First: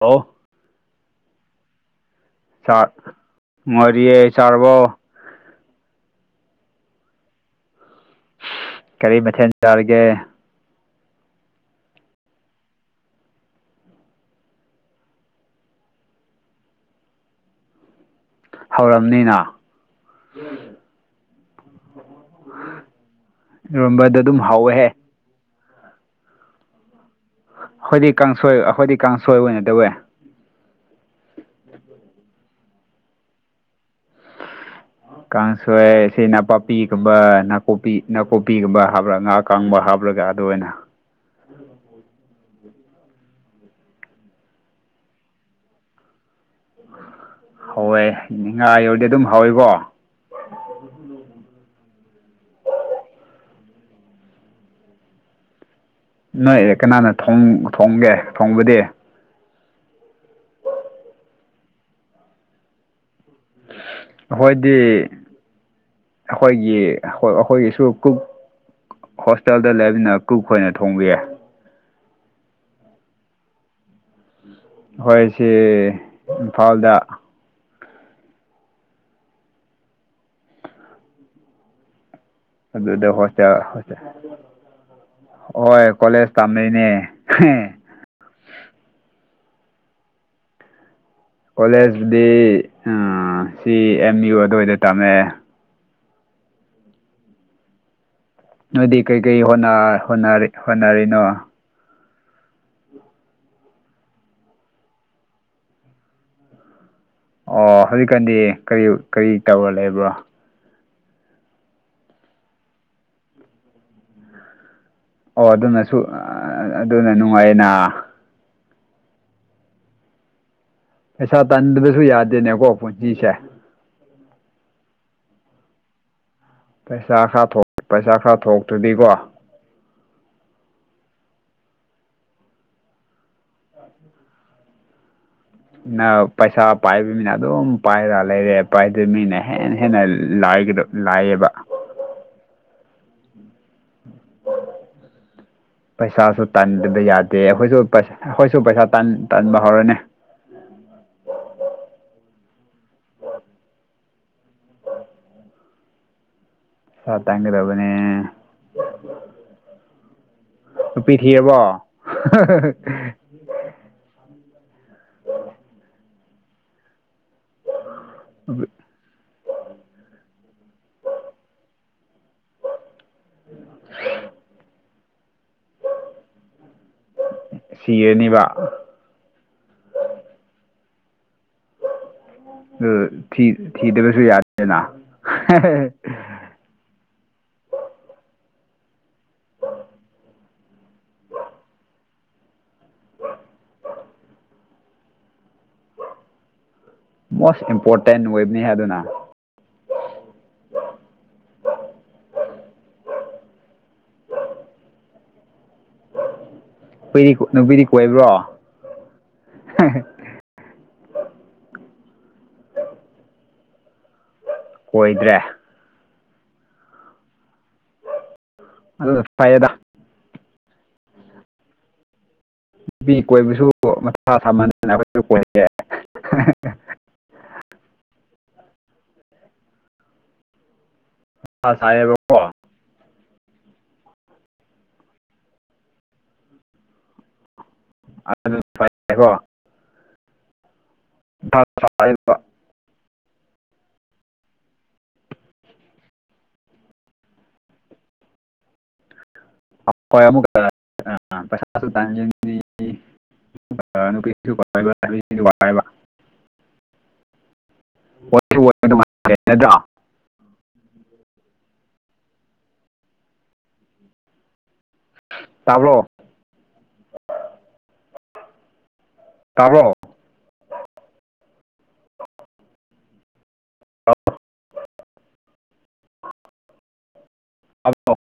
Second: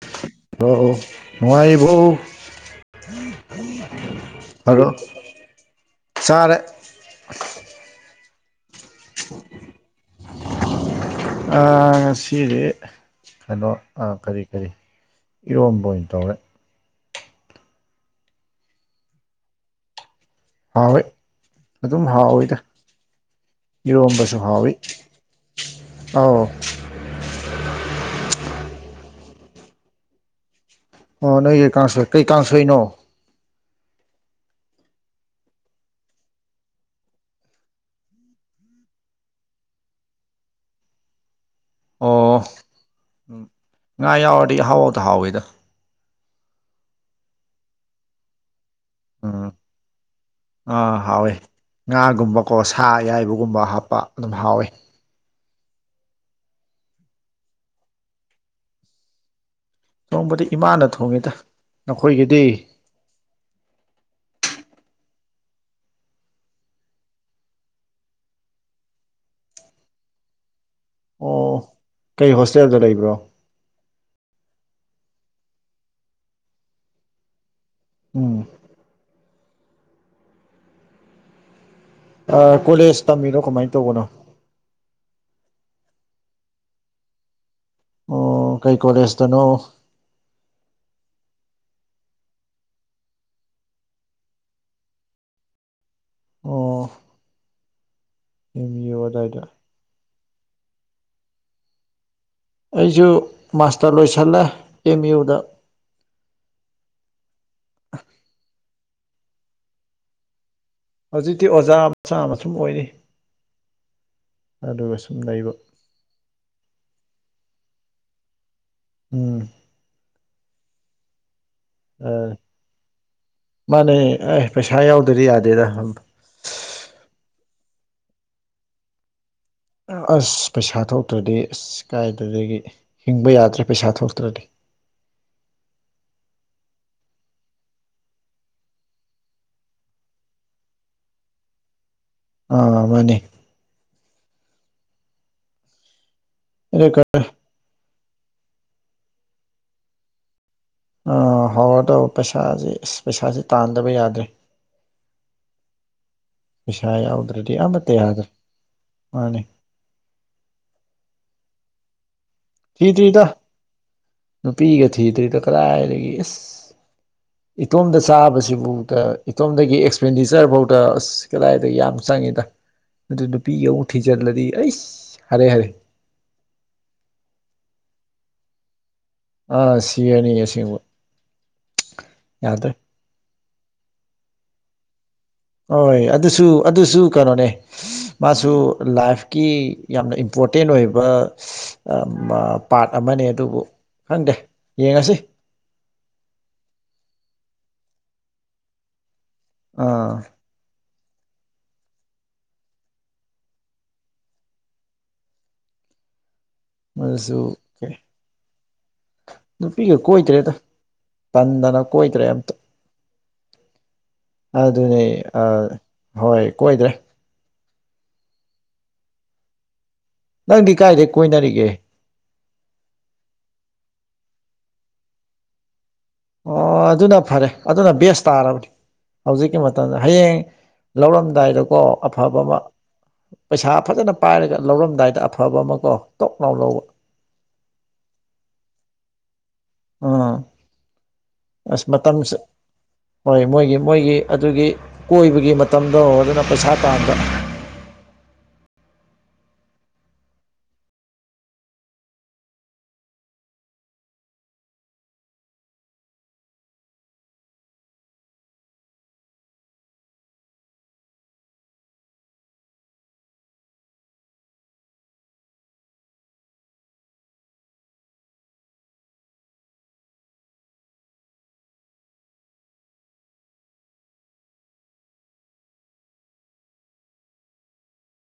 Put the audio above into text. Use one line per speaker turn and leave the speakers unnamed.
hello
ꯑꯣ ꯅꯅꯨꯡꯉꯥꯏꯔꯤꯕꯧ
ꯁꯥ ꯃꯔꯤ ꯆꯥꯔꯔꯕꯣ
ꯆꯔꯦ
ꯀꯔꯤ ꯃꯊꯦꯜ ꯆꯥꯔꯤꯒꯦ
ꯑꯥ ꯉꯁꯤꯗꯤ ꯀꯅꯣ ꯑꯥ ꯀꯔꯤ ꯀꯔꯤ ꯏꯔꯣꯝꯕ ꯑꯣꯏꯅ ꯇꯧꯔꯦ
ꯍꯧꯔꯝꯅꯤꯅ
ꯍꯥꯎꯋꯦ ꯑꯗꯨꯝ ꯍꯥꯎꯋꯦꯗ
ꯏꯔꯣꯝꯕꯗꯣ
ꯏꯝꯕꯁꯨ
ꯑꯗꯨꯝ
ꯍꯕꯤ
ꯍꯧꯋꯦꯍꯦ
ꯑ
ꯑꯩꯣꯏꯗꯤ ꯀꯥꯡꯁꯣꯏ ꯑꯩꯈꯣꯏꯗꯤ ꯀꯥꯡꯁꯣꯏ ꯑꯣꯏꯅ ꯇꯧꯋꯦ
ꯑꯣ ꯅꯣꯏ ꯀꯩ ꯀꯥꯡ ꯁꯣꯏ ꯀꯩꯀ ꯁꯏꯅꯣ
ꯀꯥꯡꯁꯣꯏ ꯁꯤ ꯅꯥꯄꯥꯛꯄꯤꯒꯨꯝꯕ ꯅꯥꯀꯨꯞꯄꯤ ꯅꯥꯀꯨꯞꯄꯤꯒꯨꯝꯕ ꯍꯥꯞ꯭ꯔꯒ ꯉꯍꯥꯛ ꯀꯪꯕ ꯍꯥꯞꯂꯒ ꯑꯗꯨ ꯑꯣꯏꯅ
ꯑꯣꯥ ꯉꯥ ꯌꯥꯎꯔꯗꯤ ꯍꯍꯥꯎꯕ ꯍꯥꯎꯋꯦꯗ
ꯍꯧꯋꯦ ꯅꯤꯡ ꯉꯥ ꯌꯧꯔꯗꯤ ꯑꯗꯨꯝ
ꯎꯝ
ꯍꯧꯋꯤꯀꯣ
ꯑꯥ ꯍꯥꯎꯋꯦ ꯉꯥꯒꯨꯝꯕꯀꯣ ꯁꯥ ꯑꯌꯥꯏꯕꯒꯨꯝꯕ ꯍꯥꯞꯄ ꯑꯗꯨꯝ ꯍꯥꯎꯋꯦ
ꯅꯣꯏ ꯑꯦ ꯀꯅꯥꯅ ꯊꯣꯡꯒꯦ ꯊꯣꯡꯕꯗꯤ
ꯆꯣꯡꯕꯗꯤ ꯏꯃꯥꯅ ꯊꯣꯡꯉꯦꯗ ꯅꯈꯣꯏꯒꯤꯗꯤ
ꯍꯣꯏꯗꯤ ꯑꯩꯈꯣꯏꯒꯤ ꯍꯣꯏ ꯑꯩꯈꯣꯏꯒꯤꯁꯨ ꯀꯨꯛ ꯍꯣꯁꯇꯦꯜꯗ ꯂꯩꯕꯅ ꯀꯨꯛꯈꯣꯏꯅ ꯊꯣꯡꯕ ꯌꯥꯏ
ꯑꯣ ꯀꯩ ꯍꯣꯁꯇꯦꯜꯗ ꯂꯩꯕ꯭ꯔꯣ
ꯍꯣꯏ ꯁꯤ ꯏꯝꯐꯥꯜꯗ
ꯎꯝ ꯀꯣꯂꯦꯖ
ꯑꯗꯨꯗ
ꯇꯝꯃꯤꯔꯣ ꯀꯃꯥꯏꯅ
ꯍꯣꯁꯇꯦꯜ
ꯇꯧꯕꯅꯣ
[unintelligible] ꯍꯣꯏ ꯀꯣꯂꯦꯖ ꯇꯝꯃꯦꯩꯅꯦ
ꯑꯣ ꯀꯩ ꯀꯣꯂꯦꯖ ꯇꯅꯣ
ꯀꯣꯂꯦꯖꯗꯤ ꯁꯤ ꯑꯦꯝ ꯌꯨ ꯑꯗꯨꯋꯥꯏꯗ ꯇꯝꯃꯛꯑꯦ
ꯑꯣ ꯑꯦꯝ
ꯅꯣꯏꯗꯤ
ꯌꯨ
ꯀꯩ
ꯑꯗꯥꯏꯗ
ꯀꯩ ꯍꯣꯠꯅ ꯍꯣꯠꯅꯔꯤ ꯍꯣꯠꯅꯔꯤꯅꯣ
ꯑꯩꯁꯨ ꯃꯥꯁꯇꯔ ꯂꯣꯏꯁꯜꯂꯦ ꯑꯦꯝ ꯌꯨ ꯗꯥ
ꯑꯣ ꯍꯧꯖꯤꯛꯀꯥꯟꯗꯤ ꯀꯔꯤ ꯀꯔꯤ ꯇꯧꯔ ꯂꯩꯕ꯭ꯔꯣ
ꯍꯧꯖꯤꯛꯇꯤ ꯑꯣꯖꯥ ꯃꯆꯥꯃꯥ ꯁꯨꯝ ꯑꯣꯏꯔꯤ ꯑꯗꯨꯒ
ꯑꯣ
ꯂꯩꯕ
ꯑꯗꯨꯅꯁꯨ ꯑꯗꯨꯅ ꯅꯨꯡꯉꯥꯏꯌꯦꯅ
ꯎꯝ
ꯄꯩꯁꯥ ꯇꯟꯗꯕꯁꯨ ꯌꯥꯗꯦꯅꯦꯀꯣ ꯄꯨꯟꯁꯤꯁꯦ
ꯃꯥꯅꯦ ꯑꯦ ꯄꯩꯁꯥ ꯌꯥꯎꯗꯗꯤ ꯌꯥꯗꯦꯗ
ꯄꯩꯁꯥ ꯈꯔ ꯊꯣꯛ ꯄꯩꯁꯥ ꯈꯔ ꯊꯣꯛꯇ꯭ꯔꯗꯤꯀꯣ
ꯑꯁ ꯄꯩꯁꯥ ꯊꯣꯛꯇ꯭ꯔꯗꯤ ꯑꯁ ꯀꯥꯏꯗꯨꯗꯒꯤ ꯍꯤꯡꯕ ꯌꯥꯗ꯭ꯔꯦ ꯄꯩꯁꯥ ꯊꯣꯛꯇ꯭ꯔꯗꯤ
ꯅ ꯄꯩꯁꯥ ꯄꯥꯏꯕ ꯃꯤꯅ ꯑꯗꯨꯝ ꯄꯥꯏꯔ ꯂꯩꯔꯦ ꯄꯥꯏꯗꯕ ꯃꯤꯅ ꯍꯦꯟꯅ ꯍꯦꯟꯅ ꯂꯥꯛꯒꯗꯕ ꯂꯥꯏꯌꯦꯕ
ꯑ ꯃꯥꯅꯤꯅꯦ
[unintelligible] ꯄꯩꯁꯥꯁꯨ ꯇꯥꯟꯗꯕ
ꯑꯗꯨꯒ
ꯌꯥꯗꯦ ꯑꯩꯈꯣꯏꯁꯨ ꯄꯩꯁ ꯑꯩꯈꯣꯏꯁꯨ ꯄꯩꯁꯥ ꯇꯥꯟ ꯇꯥꯟꯕ ꯍꯧꯔꯅꯤ
ꯑ ꯍꯧꯔ ꯇꯧꯕ ꯄꯩꯁꯥꯁ ꯑꯁ ꯄꯩꯁꯥꯥꯁ ꯇꯥꯟꯗꯕ ꯌꯥꯗ꯭ꯔꯦ
ꯑꯣ
ꯄꯩꯁꯥ
ꯁꯥ
ꯌꯥꯎꯗ꯭ꯔꯗꯤ
ꯇꯥꯡꯒꯗꯕꯅꯦ
ꯑꯃꯠꯇ ꯌꯥꯗ꯭ꯔꯦ ꯃꯥꯅꯤ
ꯅꯨꯄꯤ ꯊꯤꯑꯔꯕꯣ
ꯊꯤꯗ꯭ꯔꯤꯗ ꯅꯨꯄꯤꯒ ꯊꯤꯗ꯭ꯔꯤꯗ ꯀꯗꯥꯏꯗꯒꯤ ꯏꯁ ꯏꯇꯣꯝꯗ ꯆꯥꯕꯁꯤꯕꯨ ꯑ ꯏꯇꯣꯝꯗꯒꯤ ꯑꯦꯛꯁꯄꯦꯟꯗꯤꯆꯔꯐꯥꯎꯗ ꯑꯁ ꯀꯗꯥꯏꯗ ꯌꯥꯝ ꯆꯪꯏꯤꯗ ꯑꯗꯨ ꯅꯨꯄꯤꯒꯤ ꯑꯃꯨꯛ ꯊꯤꯖꯤꯜꯂꯗꯤ ꯑꯩꯁ ꯍꯥꯏꯔꯦ ꯍꯥꯏꯔꯦ
ꯁꯤ ꯑꯦ ꯅꯤꯕ
ꯑꯥ ꯁꯤꯔꯅꯤ ꯑꯁꯦꯡꯕ [unintelligible] ꯌꯥꯗ꯭ꯔꯦ
ꯑꯗꯨ ꯊꯤꯗꯕꯁꯨ ꯌꯥꯗꯦꯅ
ꯍꯣꯏ ꯑꯗꯨꯁꯨ ꯑꯗꯨꯁꯨ ꯀꯩꯅꯣꯅꯦ ꯃꯥꯁꯨ ꯂꯥꯏꯐꯀꯤ ꯌꯥꯝꯅ ꯏꯝꯄꯣꯔꯇꯦꯟ ꯑꯣꯏꯕ ꯄꯥꯔꯠ ꯑꯃꯅꯦ ꯑꯗꯨꯕꯨ ꯈꯪꯗꯦ ꯌꯦꯡꯉꯁꯤ
ꯃꯣꯁ ꯏꯝꯄꯣꯔꯇꯦꯟ ꯋꯦꯕꯅꯤ ꯍꯥꯏ ꯑꯗꯨꯅ
ꯑꯥ
ꯅꯨꯄꯤꯗꯤ
ꯃꯁꯨ
ꯅꯨꯄꯤꯗꯤ
ꯀꯦ
ꯀꯣꯏꯕ꯭ꯔꯣ
ꯅꯨꯄꯤꯒ ꯀꯣꯏꯗ꯭ꯔꯦꯗ ꯇꯟꯗꯅ ꯀꯣꯏꯗ꯭ꯔꯦ ꯑꯝꯇ
[unintelligible]
ꯑꯗꯨꯅꯦ
ꯀꯣꯏꯗ꯭ꯔꯦ
ꯑꯥ ꯍꯣꯏ ꯀꯣꯏꯗ꯭ꯔꯦ
ꯑꯗꯨ ꯐꯩꯗ
ꯅꯪꯗꯤ ꯀꯥꯏꯗꯩ ꯀꯣꯏꯅꯔꯤꯒꯦ
ꯅꯨꯄꯤ ꯀꯣꯏꯕꯁꯨ ꯃꯁ ꯁꯃꯟꯅ ꯑꯩꯈꯣꯏ
ꯑꯣ ꯑꯗꯨꯅ ꯐꯔꯦ ꯑꯗꯨꯅ ꯕꯦꯁ ꯇꯥꯔꯕꯅꯤ ꯍꯧꯖꯤꯛꯀꯤ ꯃꯇꯝꯗ ꯍꯌꯦꯡ
ꯃꯊꯥ
ꯂꯧꯔꯝꯗꯥꯏꯗꯀꯣ ꯑꯐꯕ
ꯁꯥꯏꯌꯦꯕꯀꯣ
ꯑꯃ ꯄꯩꯁꯥ ꯐꯖꯅ ꯄꯥꯏꯔꯒ ꯂꯧꯔꯝꯗꯥꯏꯗ ꯑꯐꯕ ꯑꯃ ꯀꯣ ꯇꯣꯛ ꯅꯥꯥꯎ ꯂꯧꯕ
ꯑꯗꯨ ꯐꯠꯔꯦꯀꯣ
ꯑꯥ
ꯃꯊꯥ
ꯑꯁ
ꯁꯥꯏꯌꯦꯕ
ꯃꯇꯝꯁꯦ ꯍꯣꯏ ꯃꯣꯏꯒꯤ ꯃꯣꯏꯒꯤ ꯑꯗꯨꯒꯤ ꯀꯣꯏꯕꯒꯤ ꯃꯇꯝꯗꯣ ꯑꯗꯨꯅ ꯄꯩꯁꯥ ꯇꯥꯟꯕ
ꯀꯩ [inaudible] ꯕ [inaudible] ꯗꯨ ꯋꯥꯥꯏꯕ ꯅꯠꯇ꯭ꯔꯣ ꯇꯥꯕ꯭ꯔꯣ ꯇꯥꯕ꯭ꯔꯣ ꯑꯥꯎ ꯑꯜꯣ [inaudible]